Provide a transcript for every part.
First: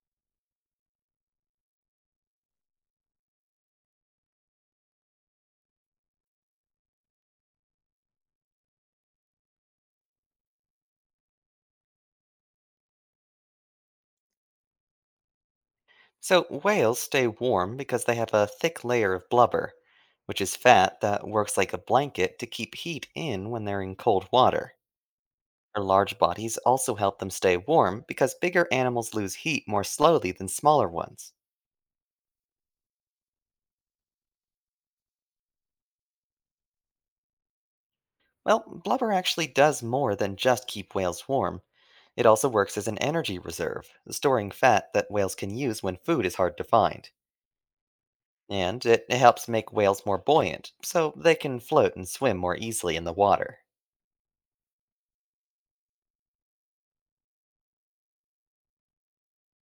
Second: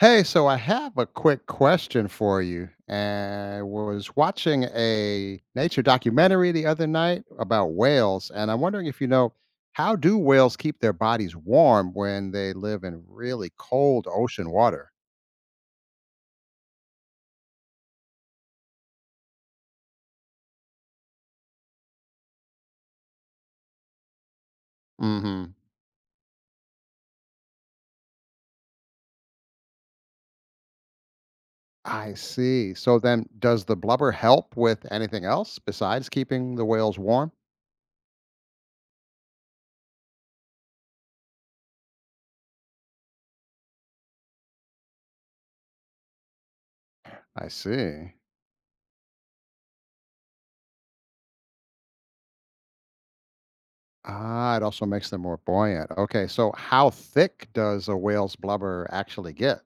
Hey, so I have a quick question for you. I was watching a nature documentary the other night about whales, and I'm wondering if how do whales keep their bodies warm when they live in really cold ocean water? So, whales stay warm because they have a thick layer of blubber, which is fat that works like a blanket to keep heat in when they're in cold water. Hmm. Their large bodies also help them stay warm because bigger animals lose heat more slowly than smaller ones. I see. So then, does the blubber help with anything else besides keeping the whales warm? Well, blubber actually does more than just keep whales warm. It also works as an energy reserve, storing fat that whales can use when food is hard to find. I see. And it helps make whales more buoyant, so they can float and swim more easily in the water. Ah, it also makes them more buoyant. Okay, so how thick does a whale's blubber actually get?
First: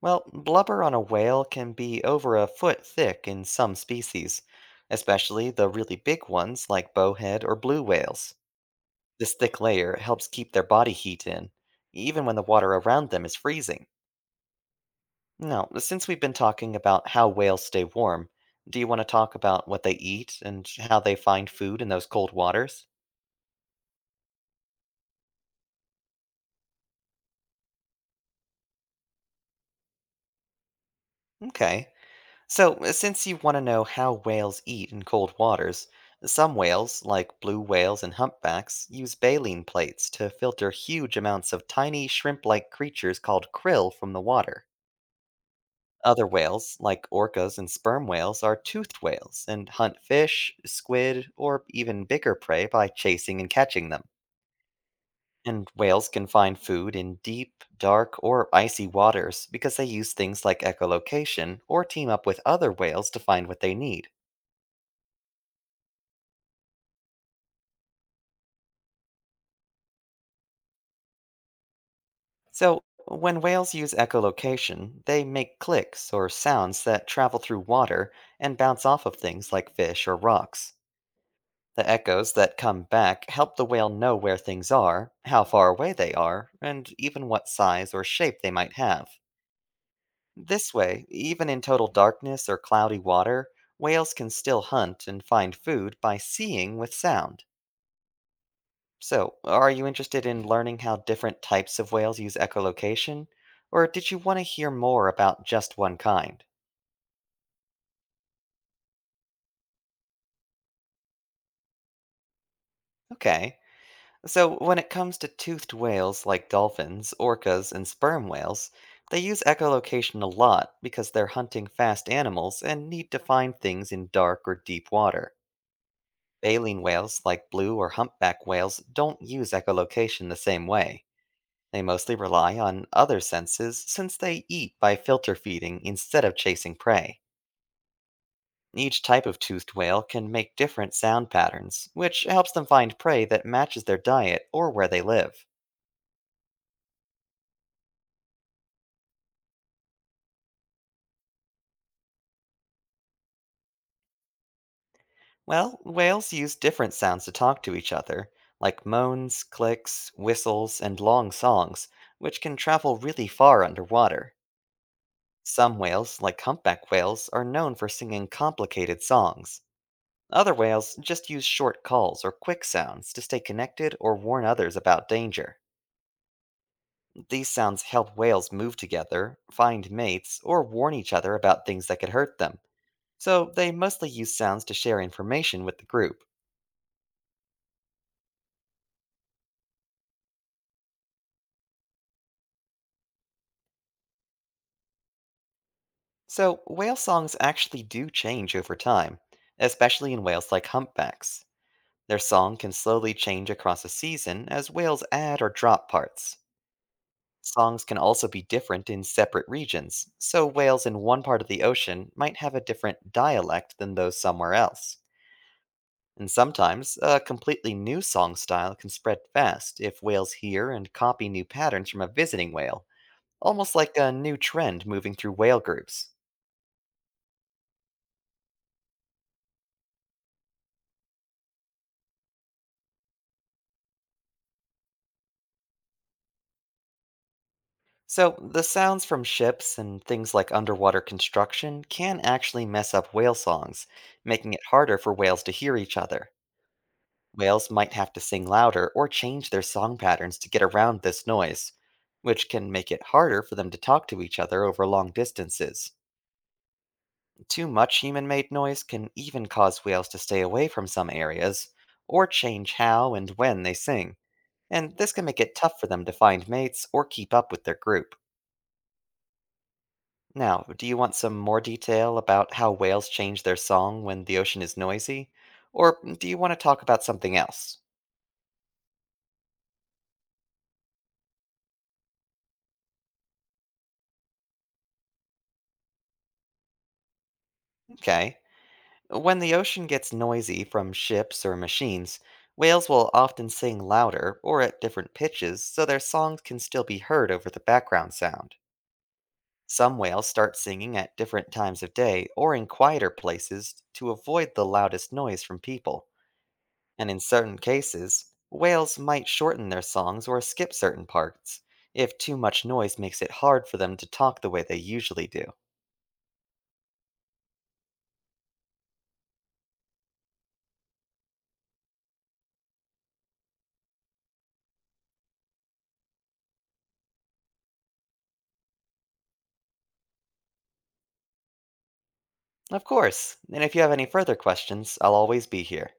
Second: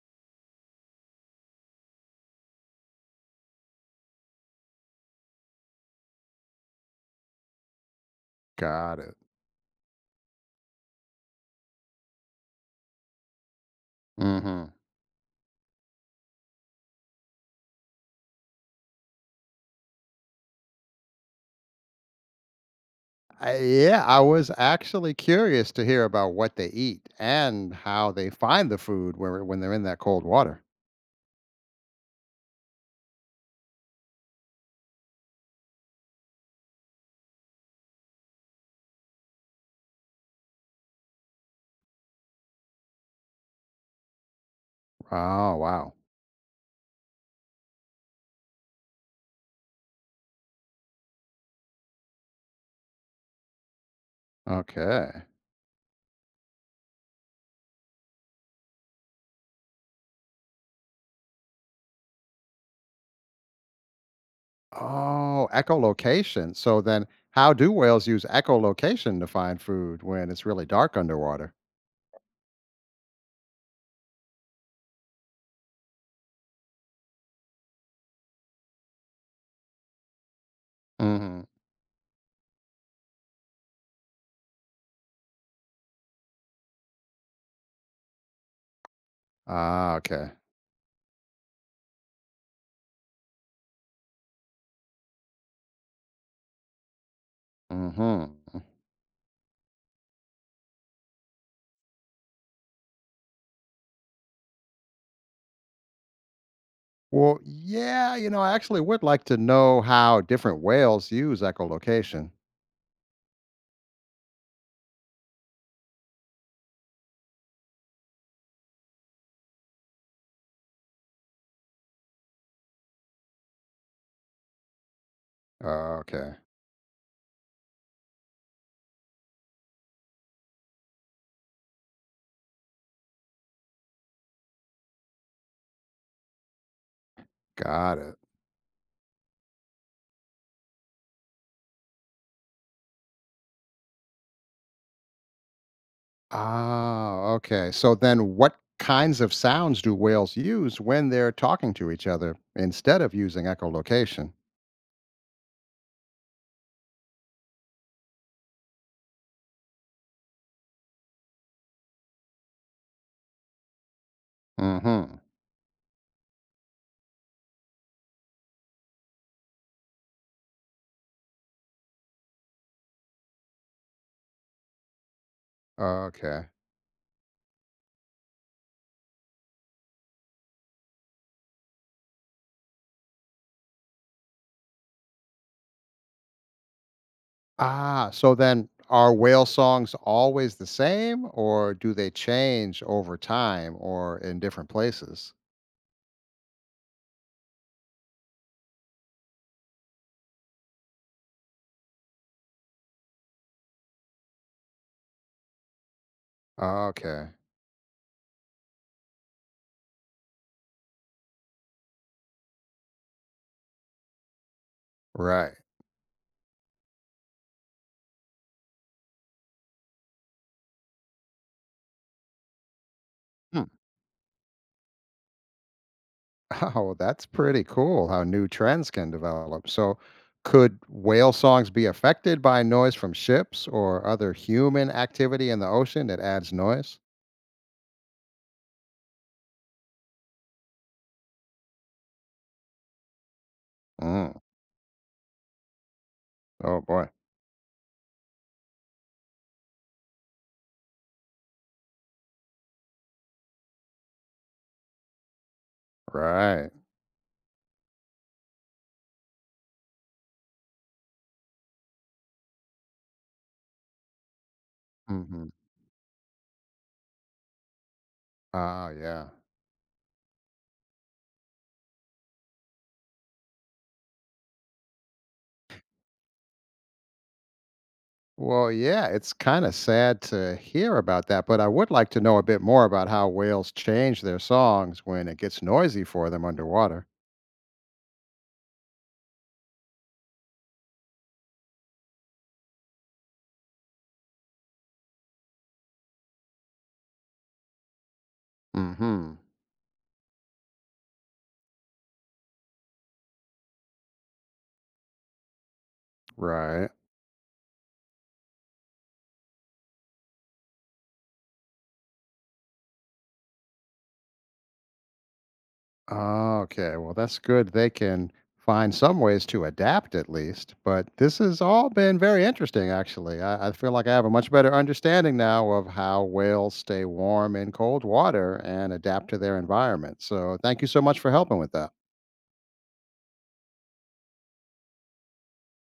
Well, blubber on a whale can be over a foot thick in some species, especially the really big ones like bowhead or blue whales. Got it. This thick layer helps keep their body heat in, even when the water around them is freezing. Mhm. Now, since we've been talking about how whales stay warm, do you want to talk about what they eat and how they find food in those cold waters? I Yeah, I was actually curious to hear about what they eat and how they find the food where when they're in that cold water. Okay. So, since you want to know how whales eat in cold waters, some whales, like blue whales and humpbacks, use baleen plates to filter huge amounts of tiny shrimp like creatures called krill from the water. Oh, wow. Other whales, like orcas and sperm whales, are toothed whales and hunt fish, squid, or even bigger prey by chasing and catching them. Okay. And whales can find food in deep, dark, or icy waters because they use things like echolocation or team up with other whales to find what they need. Oh, echolocation. So then how do whales use echolocation to find food when it's really dark underwater? So, when whales use echolocation, they make clicks or sounds that travel through water and bounce off of things like fish or rocks. Mhm. The echoes that come back help the whale know where things are, how far away they are, and even what size or shape they might have. Ah, okay. This way, even in total darkness or cloudy water, whales can still hunt and find food by seeing with sound. Mhm. So, are you interested in learning how different types of whales use echolocation? Or did you want to hear more about just one kind? Well, yeah, I actually would like to know how different whales use echolocation. Okay, so when it comes to toothed whales like dolphins, orcas, and sperm whales, they use echolocation a lot because they're hunting fast animals and need to find things in dark or deep water. Okay. Baleen whales like blue or humpback whales don't use echolocation the same way. They mostly rely on other senses since they eat by filter feeding instead of chasing prey. Got it. Each type of toothed whale can make different sound patterns, which helps them find prey that matches their diet or where they live. Ah, okay. So then what kinds of sounds do whales use when they're talking to each other instead of using echolocation? Well, whales use different sounds to talk to each other, like moans, clicks, whistles, and long songs, which can travel really far underwater. Mhm. Some whales, like humpback whales, are known for singing complicated songs. Other whales just use short calls or quick sounds to stay connected or warn others about danger. Okay. These sounds help whales move together, find mates, or warn each other about things that could hurt them. So they mostly use sounds to share information with the group. Ah, so then are whale songs always the same or do they change over time or in different places? So whale songs actually do change over time, especially in whales like humpbacks. Their song can slowly change across a season as whales add or drop parts. Okay. Songs can also be different in separate regions, so whales in one part of the ocean might have a different dialect than those somewhere else. Right. And sometimes, a completely new song style can spread fast if whales hear and copy new patterns from a visiting whale, Hmm. almost like a new trend moving through whale groups. Oh, that's pretty cool how new trends can develop. So, could whale songs be affected by noise from ships or other human activity in the ocean that adds noise? So, the sounds from ships and things like underwater construction can actually mess up whale songs, Mm. making it harder for whales to hear each other. Oh, boy. Whales might have to sing louder or change their song patterns to get around this noise, which can make it harder for them to talk to each other over long distances. Right. Too much human made noise can even cause whales to stay away from some areas or change how and when they sing, and this can make Hmm. it tough for them to find mates or keep up with their group. Ah, yeah. Now, do you want some more detail about how whales change their song when the ocean is noisy? Or do you want to talk about something else? Well, yeah, it's kind of sad to hear about that, but I would like to know a bit more about how whales change their songs when it gets noisy for them underwater. Okay. When the ocean gets noisy from ships or machines, whales will often sing louder or at different pitches so their songs can still be heard over the background sound. Hmm. Some whales start singing at different times of day or in quieter places to avoid the loudest noise from people. Right. And in certain cases, whales might shorten their songs or skip certain parts if too much noise makes it hard for them to talk the way they usually do. Oh, okay, well, that's good. They can find some ways to adapt at least. But this has all been very interesting, actually. I feel like I have a much better understanding now of how whales stay warm in cold water and adapt to their environment. So, thank you so much for helping with that. Of course, and if you have any further questions, I'll always be here.